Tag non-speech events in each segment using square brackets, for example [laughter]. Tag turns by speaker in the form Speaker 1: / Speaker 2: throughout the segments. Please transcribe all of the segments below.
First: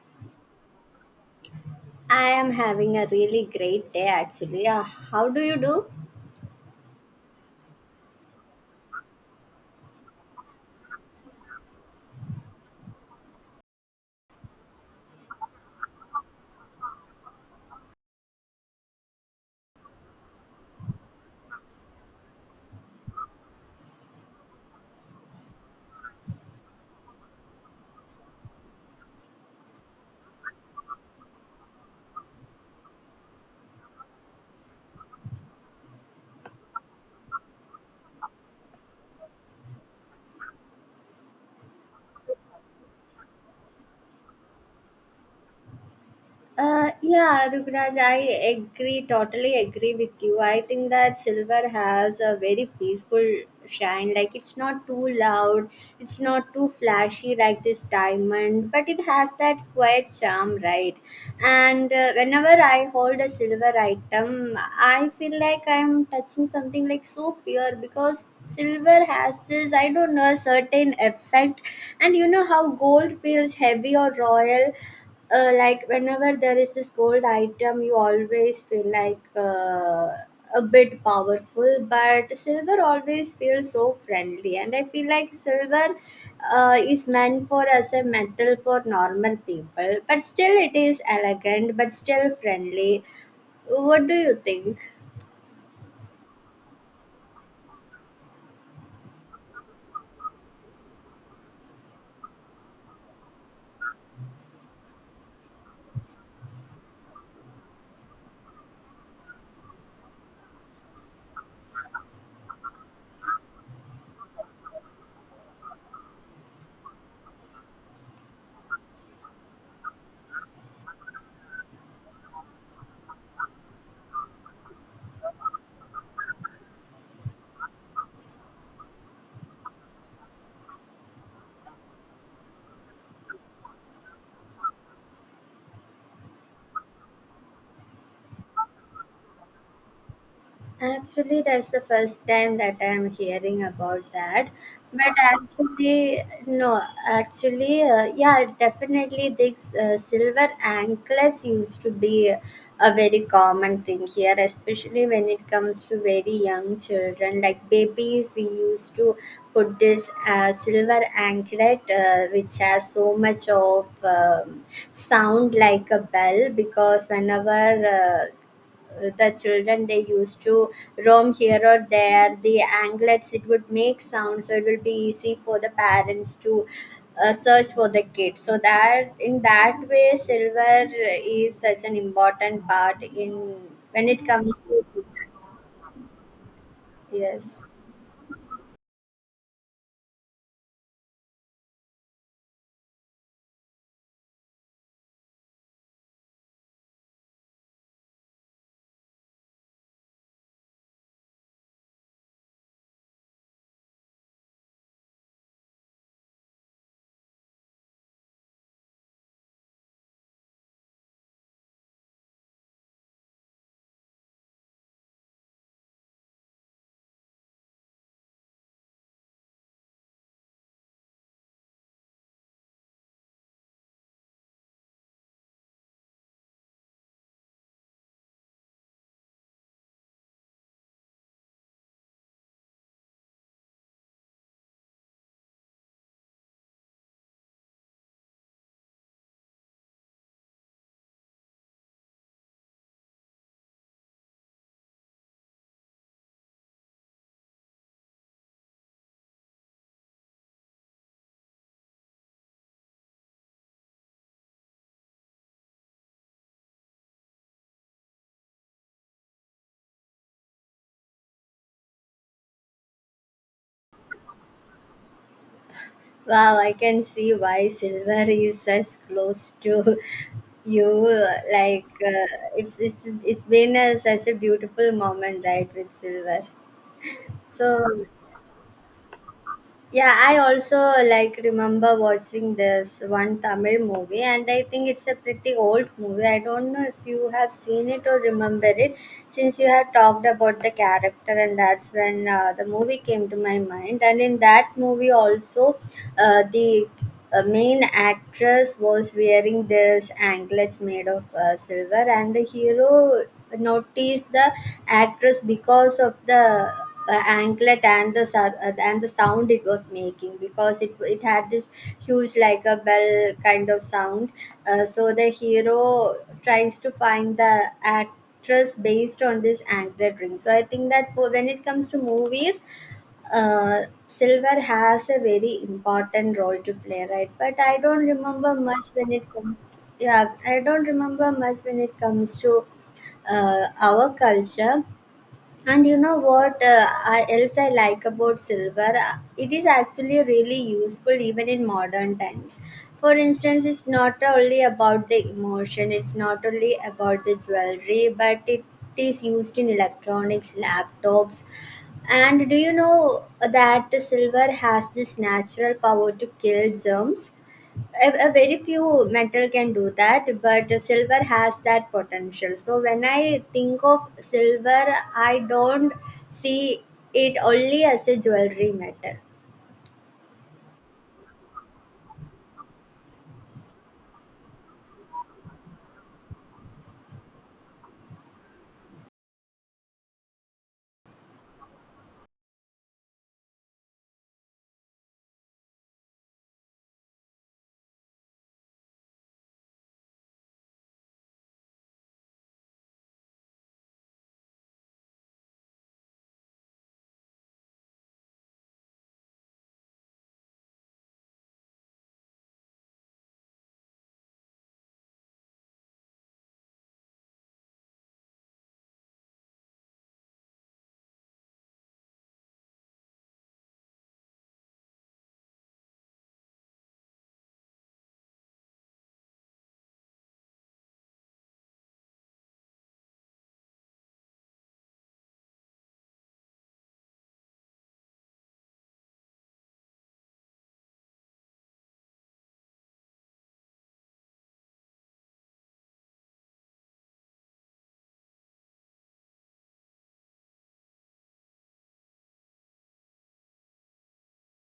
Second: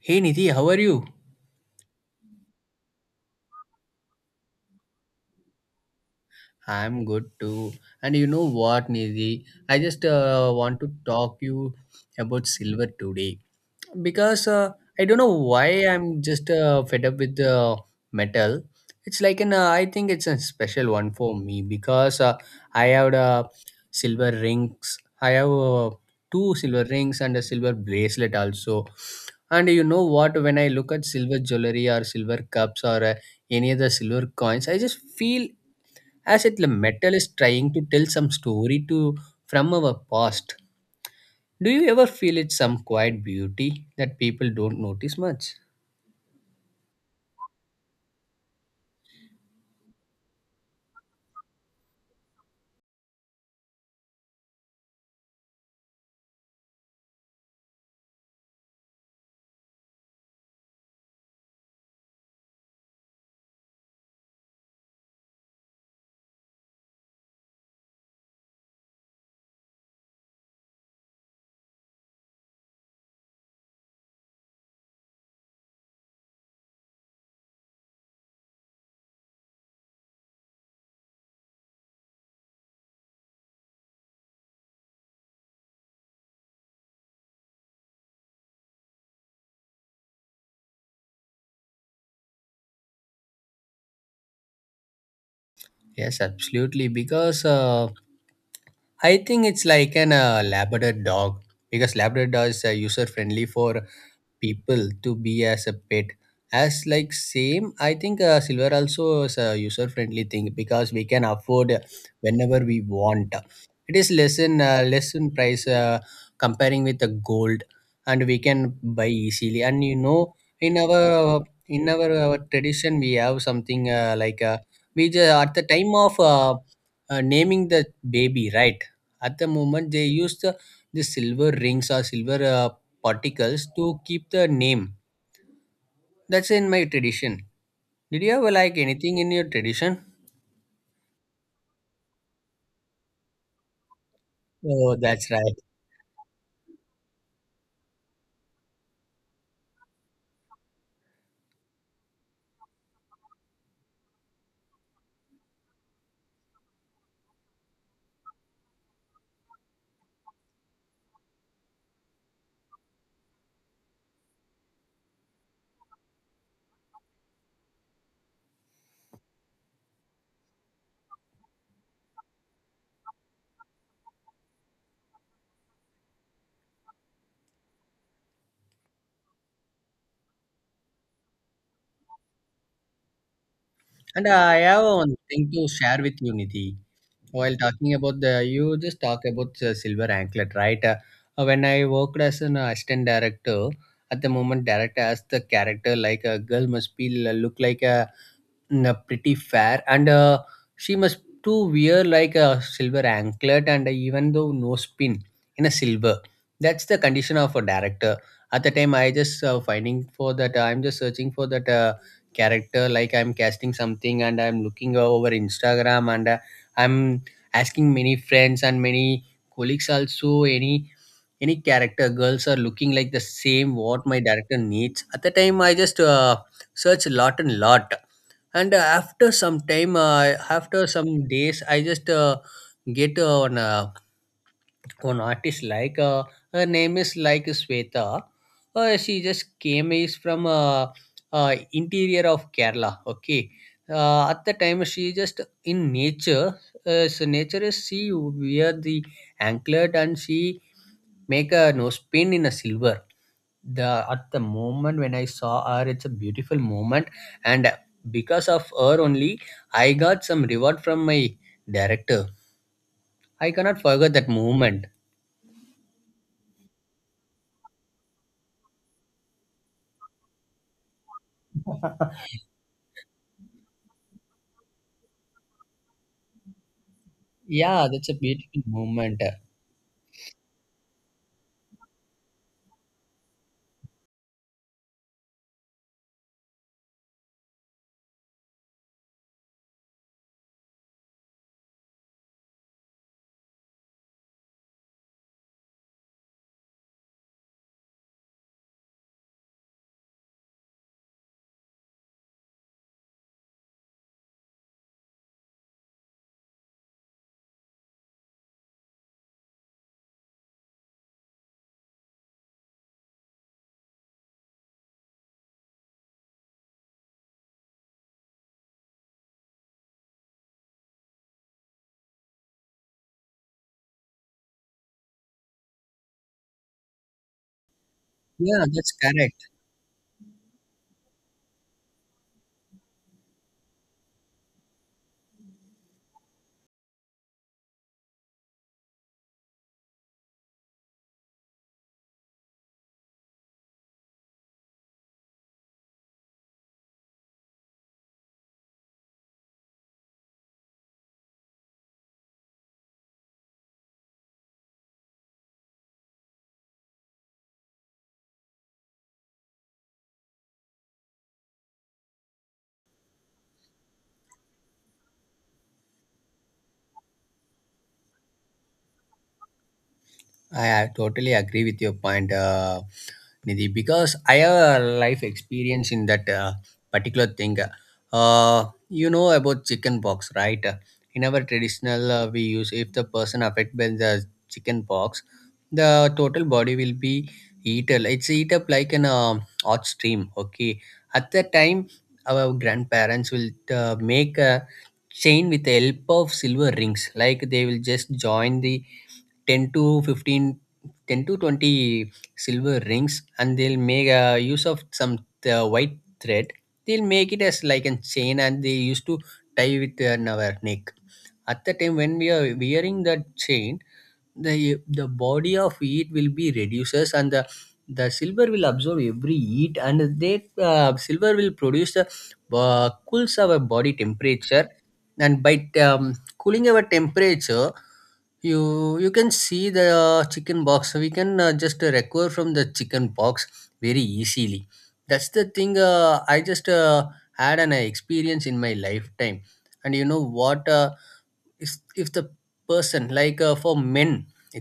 Speaker 1: Hey Nidhi, how are you?
Speaker 2: I am having a really great day actually. How do you do?
Speaker 1: I'm good too. And you know what, Nidhi? I just want to talk you about silver today. Because I don't know why I'm just fed up with the metal. It's like an I think it's a special one for me because I have silver rings. I have two silver rings and a silver bracelet also. And you know what? When I look at silver jewelry or silver cups or any other silver coins, I just feel as if the metal is trying to tell some story to from our past. Do you ever feel it's some quiet beauty that people don't notice much?
Speaker 2: Yeah, Rugraj, I agree, totally agree with you. I think that silver has a very peaceful shine. Like, it's not too loud, it's not too flashy like this diamond, but it has that quiet charm, right? And whenever I hold a silver item, I feel like I'm touching something like so pure because silver has this, I don't know, certain effect. And you know how gold feels heavy or royal? Like whenever there is this gold item you always feel like a bit powerful, but silver always feels so friendly. And I feel like silver is meant for as a metal for normal people, but still it is elegant but still friendly. What do you think?
Speaker 1: Yes, absolutely. Because I think it's like an Labrador dog because Labrador is user friendly for people to be as a pet. As like same, I think silver also is a user friendly thing because we can afford whenever we want. It is less in less in price comparing with the gold, and we can buy easily. And you know, in our tradition, we have something like we just, at the time of naming the baby, right? At the moment, they use the silver rings or silver particles to keep the name. That's in my tradition. Did you ever like anything in your tradition?
Speaker 2: Actually, that's the first time that I'm hearing about that.
Speaker 1: Oh,
Speaker 2: But
Speaker 1: that's right.
Speaker 2: actually, no, actually, yeah, definitely these silver anklets used to be a very common thing here, especially when it comes to very young children. Like babies, we used to put this silver anklet, which has so much of sound like a bell, because whenever uh, the children they used to roam here or there, the anglets it would make sound, so it will be easy for the parents to search for the kids. So that in that way silver is such an important part in when it
Speaker 1: And I
Speaker 2: comes
Speaker 1: have
Speaker 2: to.
Speaker 1: one thing to share with you, Nidhi. While
Speaker 2: Yes.
Speaker 1: talking about the, you just talk about the silver anklet, right? When I worked as an assistant director, at the moment, director has the character like a girl must be look like a pretty fair and she must to wear like a silver anklet and even though no spin in a silver. That's the condition of a director. At the time I just finding for that, I'm just searching for that character, like I'm casting something, and I'm looking over Instagram and I'm asking many friends and many colleagues also, any character girls are looking like the same what my director needs. At the time I just search lot and lot, and after some time after some days I just get one one artist like her name is like Sweta. She just came is from uh, interior of Kerala, okay. At the time she just in nature, so nature is she wear the anklet and she make a nose pin in a silver. The at the moment when I saw her, it's a beautiful moment, and because of her only, I got some reward from my director. I cannot forget that moment.
Speaker 2: Wow, I can see why silver is such close to [laughs] you. Like it's been a, such a beautiful moment, right, with silver.
Speaker 1: Yeah,
Speaker 2: So,
Speaker 1: that's a beautiful moment.
Speaker 2: yeah, I also like remember watching this one Tamil movie, and I think it's a pretty old movie. I don't know if you have seen it or remember it, since you have talked about the character, and that's when the movie came to my mind. And in that movie, also, the a main actress was wearing this anklets made of silver, and the hero noticed the actress because of the anklet and the and the sound it was making, because it had this huge like a bell kind of sound. So the hero tries to find the actress based on this anklet ring. So I think that for when it comes to movies uh, silver has a very important role to play, right? But I don't remember
Speaker 1: Yeah,
Speaker 2: much
Speaker 1: that's
Speaker 2: when it
Speaker 1: correct.
Speaker 2: comes. Yeah, I don't remember much when it comes to our culture. And you know what else I like about silver? It is actually really useful even in modern times. For instance, it's not only about the emotion, it's not only about the jewelry, but it is used in electronics, laptops. And do you know that silver has this natural power to kill germs? A very few metal can do that, but silver has that potential. So when I think of silver, I don't see it only as a jewelry metal.
Speaker 1: I totally agree with your point, Nidhi, because I have a life experience in that particular thing. You know about chicken pox, right? In our traditional, we use if the person affected by the chicken pox, the total body will be eaten. It's eat up like an hot stream. Okay, at that time, our grandparents will make a chain with the help of silver rings, like they will just join the 10 to 15, 10 to 20 silver rings, and they'll make use of some white thread. They'll make it as like a chain, and they used to tie with our neck. At the time when we are wearing that chain, the body of heat will be reduces, and the silver will absorb every heat, and they silver will produce the cools our body temperature. And by cooling our temperature, you can see the chicken box. So we can just recover from the chicken box very easily. That's the thing I just had an experience in my lifetime. And you know what if the person like for men,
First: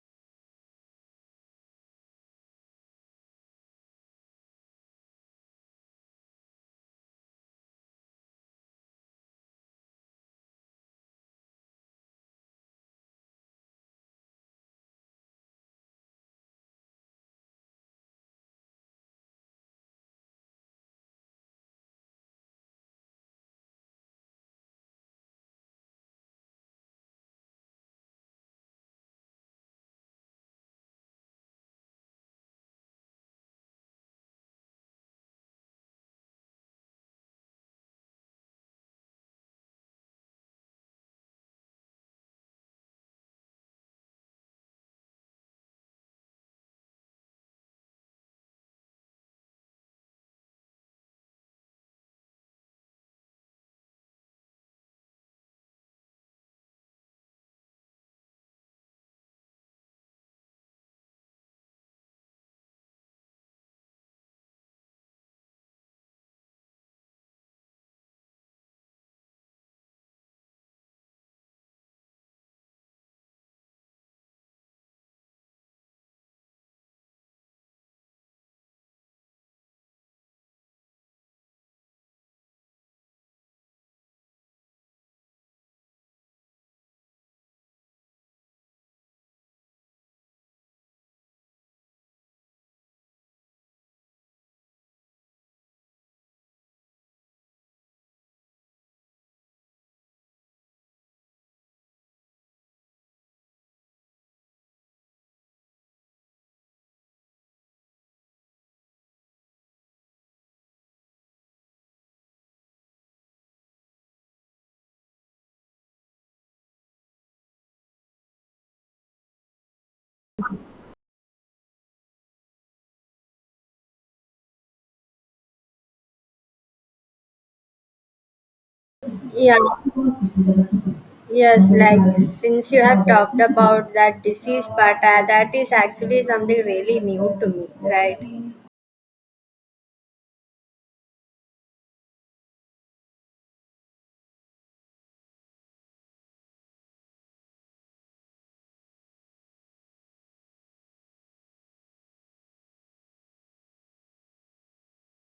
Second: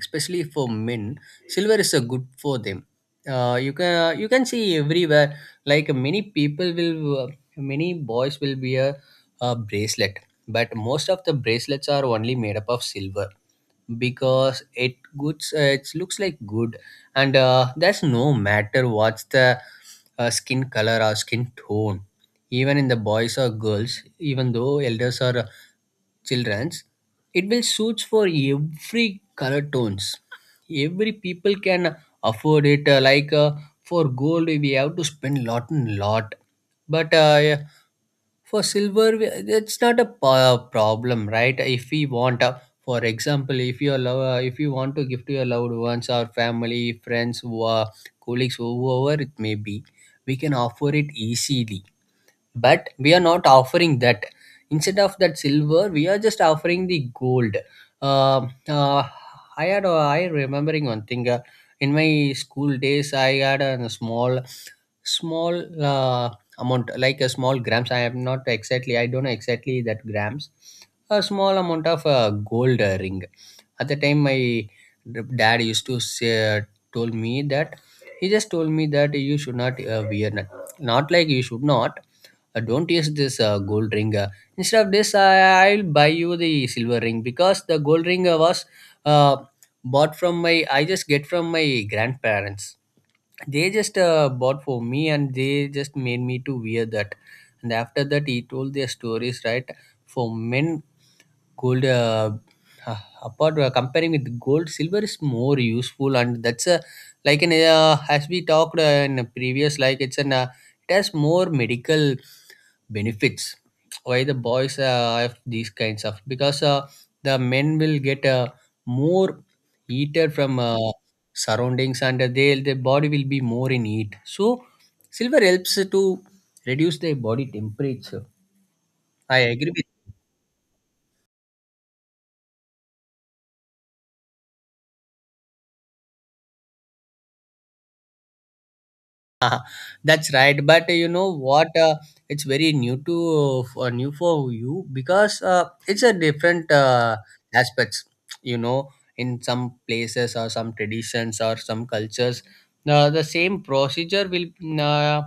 Speaker 1: especially for men, silver is a good for them. Uh, you can see everywhere, like many people will many boys will wear a bracelet, but most of the bracelets are only made up of silver because it goods it looks like good. And that's no matter what's the skin color or skin tone, even in the boys or girls, even though elders are children's, it will suits for every color tones. Every people can afford it like for gold we have to spend lot and lot, but yeah, for silver it's not a problem, right? If we want for example, if your love if you want to give to your loved ones or family friends who are colleagues, whoever it may be, we can offer it easily, but we are not offering that. Instead of that silver, we are just offering the gold. uh, uh, I remembering one thing in my school days, I had a small uh, amount, like a small grams. I am not exactly, I don't know exactly that grams, a small amount of gold ring. At the time my dad used to say told me that, he just told me that you should not wear that. Not like you should not don't use this gold ring. Instead of this, I'll buy you the silver ring because the gold ring was uh, bought from my, I just get from my grandparents. They just bought for me and they just made me to wear that. And after that he told their stories, right? For men gold apart comparing with gold, silver is more useful. And that's a like in as we talked in a previous, like it's an it has more medical benefits. Why the boys have these kinds of, because the men will get more heated from surroundings, and they the body will be more in heat, so silver helps to reduce the body temperature. I
Speaker 2: Yeah.
Speaker 1: agree with.
Speaker 2: Yes, like since you have talked about that disease part, that is actually something really new to me, right?
Speaker 1: [laughs] That's right, but you know what it's very new to for new for you because it's a different aspects, you know. In some places or some traditions or some cultures, the same procedure will uh,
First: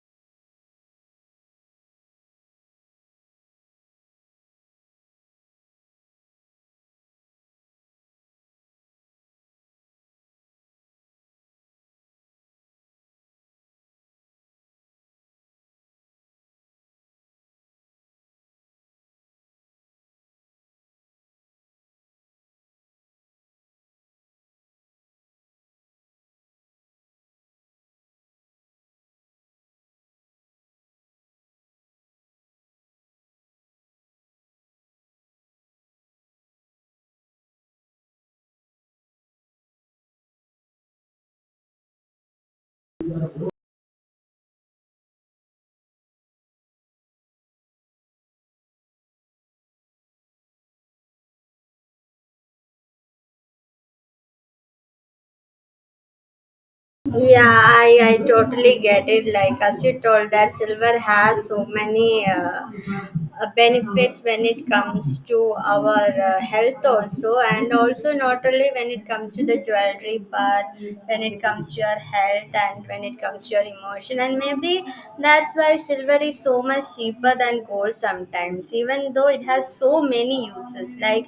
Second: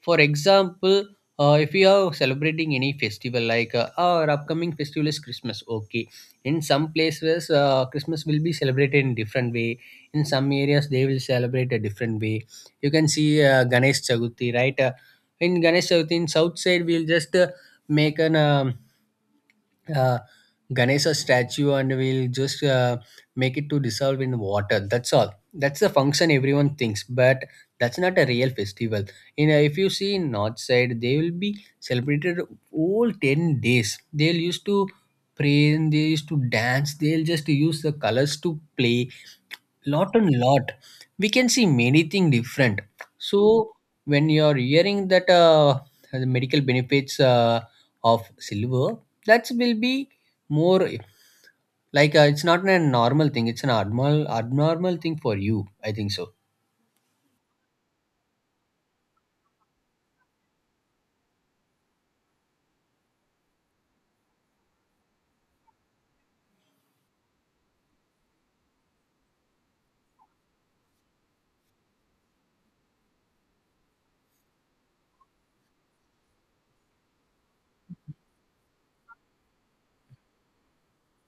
Speaker 1: for example, if you are celebrating any festival, like our upcoming festival is Christmas, okay. In some places, Christmas will be celebrated in different way. In some areas, they will celebrate a different way. You can see Ganesh Chaturthi, right? In Ganesh Chaturthi, in south side, we'll just make an uh, Ganesha statue, and we'll just make it to dissolve in water. That's all. That's the function everyone thinks, but that's not a real festival. In a, if you see in north side, they will be celebrated all 10 days. They'll used to pray and they used to dance. They'll just use the colors to play lot and lot. We can see many things different. So when you're hearing that the medical benefits of silver, that will be more like it's not a normal thing, it's an abnormal thing for you, I think so.
Speaker 2: Yeah, I totally get it. Like, as you told, that silver has so many benefits when it comes to our health, also, and also not only when it comes to the jewelry, but when it comes to your health and when it comes to your emotion. And maybe that's why silver is so much cheaper than gold sometimes, even though it has so many uses. Like,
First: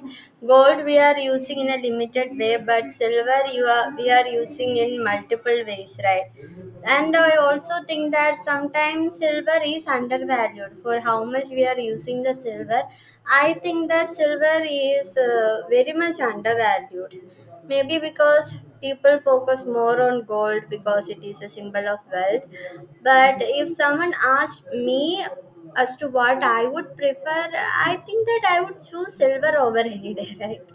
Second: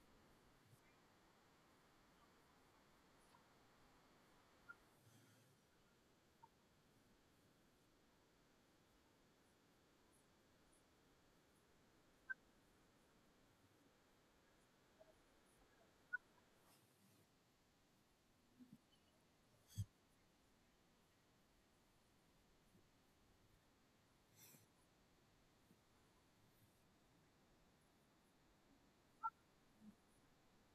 Speaker 2: gold we are using in a limited way, but silver where you are we are using in multiple ways, right? And I also think that sometimes silver is undervalued for how much we are using the silver. I think that silver is very much undervalued, maybe because people focus more on gold because it is a symbol of wealth. But if someone asked me as to what I would prefer, I think that I would choose silver over any day [laughs] right?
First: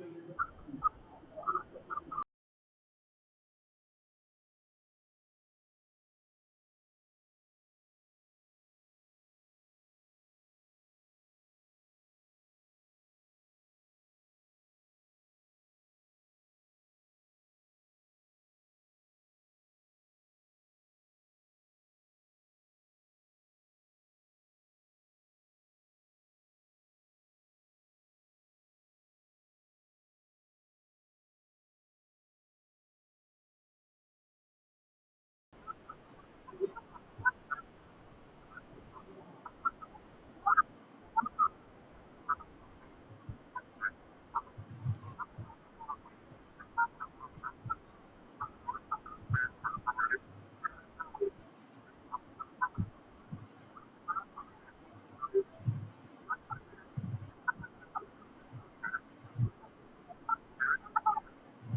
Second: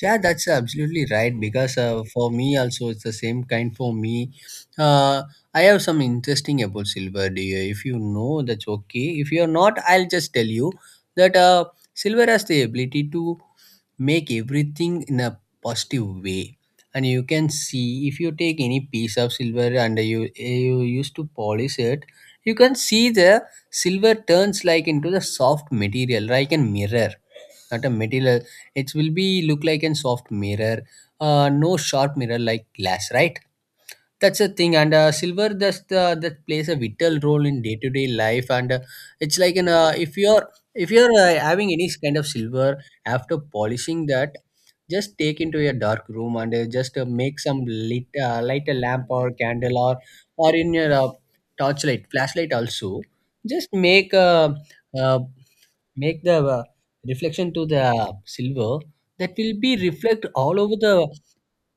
Speaker 1: Yeah, that's absolutely right. Because for me, also, it's the same kind for me. Uh, I have some interesting about silver, dear. If you know, that's okay. If you're not, I'll just tell you that silver has the ability to make everything in a positive way. And you can see if you take any piece of silver and you eh, you used to polish it, you can see the silver turns like into the soft material, like a mirror, not a material. It will be look like a soft mirror, no sharp mirror like glass, right? That's a thing, and silver that's that plays a vital role in day to day life, and it's like an if you're having any kind of silver, after polishing that, just take into your dark room and just make some lit light a lamp or candle or in your torchlight flashlight also, just make uh, make the reflection to the silver. That will be reflect all over the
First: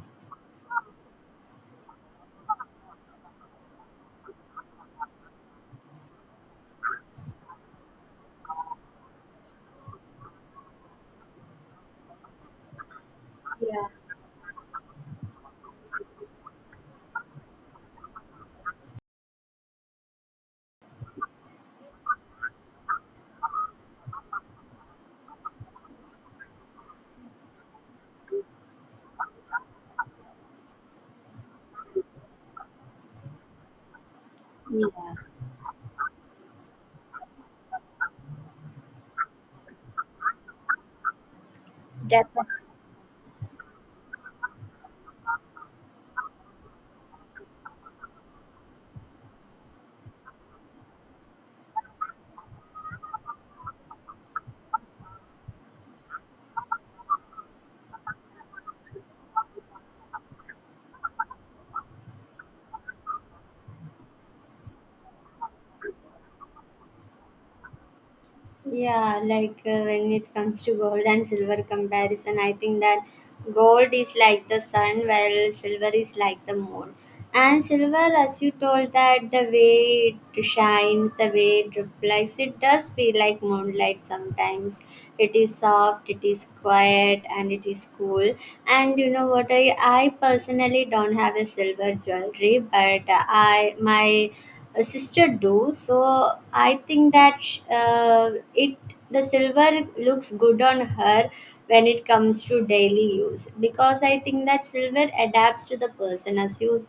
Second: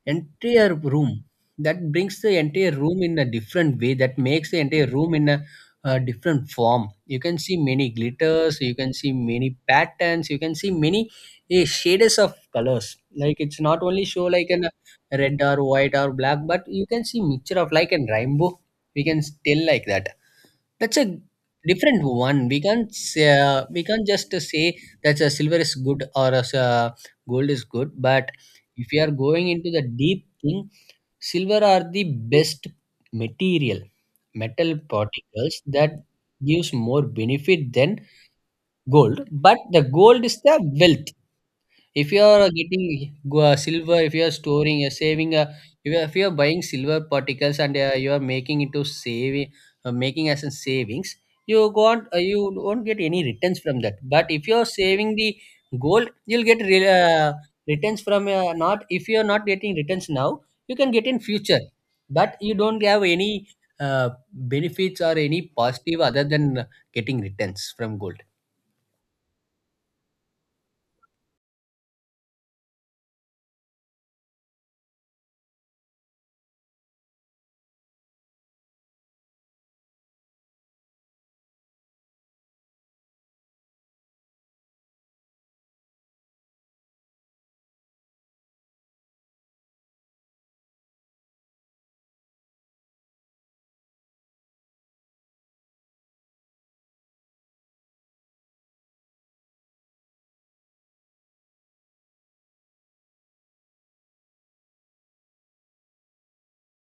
Speaker 1: entire room. That brings the entire room in a different way. That makes the entire room in a, different form. You can see many glitters. You can see many patterns. You can see many eh, shades of colors. Like it's not
Speaker 2: Yeah,
Speaker 1: only show like an red or white or black, but you can see mixture of like a rainbow. We can tell like that. That's a different one. We can't just say that silver is good or gold is good. But if you are going into the deep thing, silver are the best material, metal
Speaker 2: yeah,
Speaker 1: particles that gives more benefit than gold. But the gold is the wealth. If you are
Speaker 2: definitely.
Speaker 1: getting silver, if you are storing, saving, if you are buying silver particles and you are making into saving, making as in savings, you won't get any returns from that. But if you are saving the gold, you'll get returns from not. If you are not getting returns now, you can get in future. But you don't have any benefits or any positive other than getting returns from gold.
Speaker 2: Yeah, like when it comes to gold and silver comparison, I think that gold is like the sun, while silver is like the moon. And silver, as you told, that the way it shines, the way it reflects, it does feel like moonlight sometimes. It is soft, it is quiet, and it is cool. And you know what? I personally don't have a silver jewelry, but I my a sister do. So I think that sh- it the silver looks good on her when it comes to daily use, because I think that silver adapts to the person as you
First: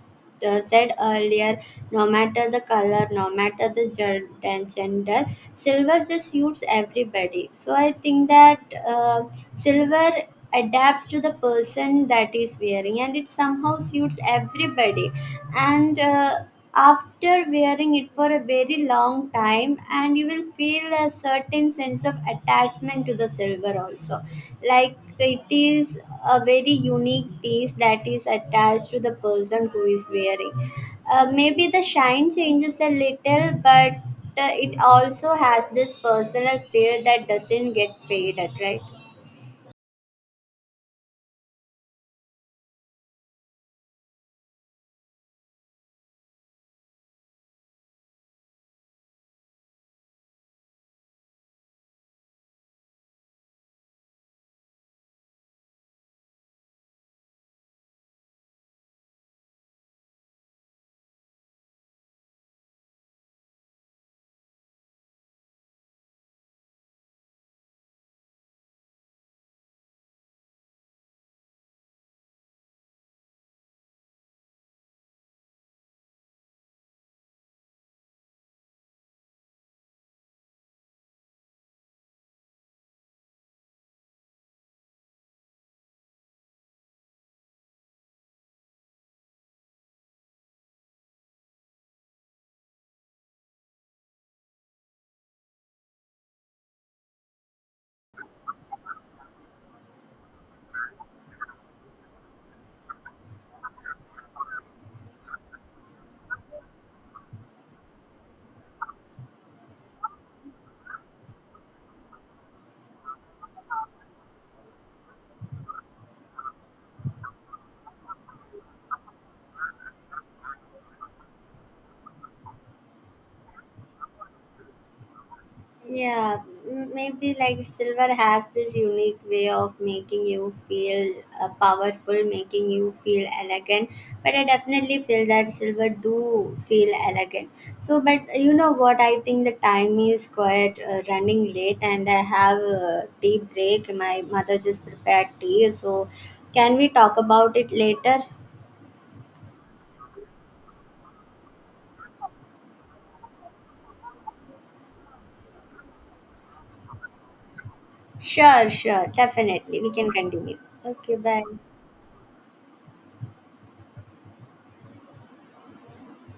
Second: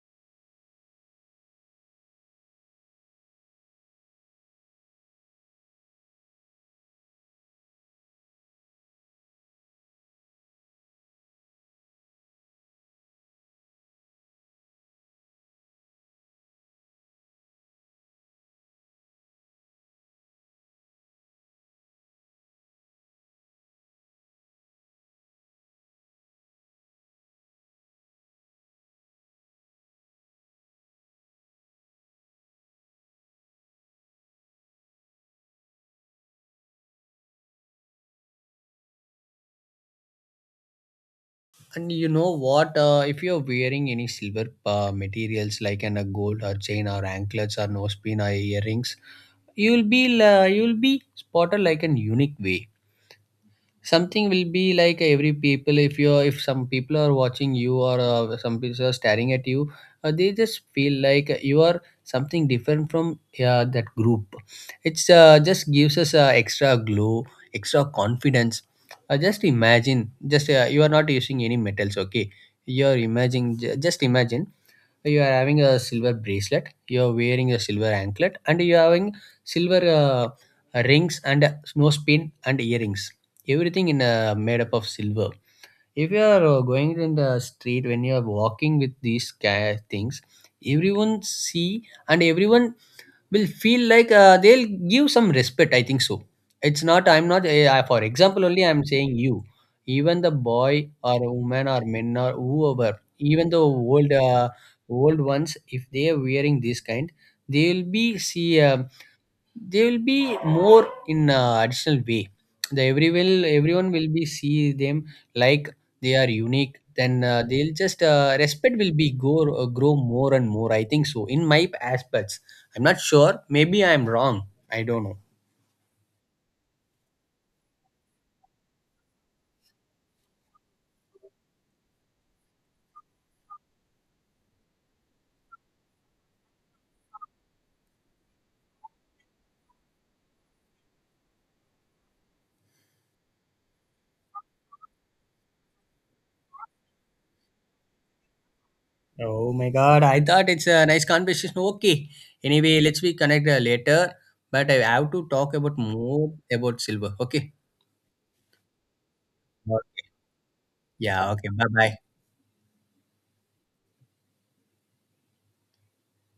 Speaker 2: said earlier. No matter the color, no matter the gender, silver just suits everybody. So I think that uh, silver adapts to the person that is wearing and it somehow suits everybody. And after wearing it for a very long time, and you will feel a certain sense of attachment to the silver also. Like it is a very unique piece that is attached to the person who is wearing. Uh, maybe the shine changes a little, but it also has this personal feel that doesn't get faded, right?
Speaker 1: And you know what? If you're wearing any silver materials like a gold or chain or anklets or nose pin or earrings, you'll be spotted like an unique way. Something will be like every people, if you're if some people are watching you or some people are staring at you, they just feel like you are something different from that group. It's just gives us extra glow, extra confidence. Just imagine, just you are not using any metals, okay. You're imagining, just imagine. So, you are having a silver bracelet, you are wearing a silver anklet, and you are having silver rings and nose pin and earrings, everything in made up of silver. If you are going in the street when you are walking with these things, everyone see, and everyone will feel like they'll give some respect, I think so. It's not, I'm not eh, for example only I'm saying you, even the boy or woman or men or whoever, even the old old ones, if they are wearing this kind, they'll be see they will be more in a additional way. The every will everyone will be see them like they are unique. Then they'll just respect will be go grow more and more, I think so in my aspects. I'm not sure, maybe I'm wrong, I don't know.
Speaker 2: Yeah, maybe like silver has this unique way of making you feel powerful, making you feel elegant. But I definitely feel that silver do feel elegant. So, but you know what? I think the time is quite running late, and I have a tea break. My mother just prepared tea, so can we talk about it later?
Speaker 1: Oh my god, I thought it's a nice conversation, okay. Anyway, let's be connect later, but I have to talk about more about silver, okay.
Speaker 2: Sure, sure, definitely. We can continue. Okay,
Speaker 1: Yeah,
Speaker 2: bye.
Speaker 1: okay, bye bye.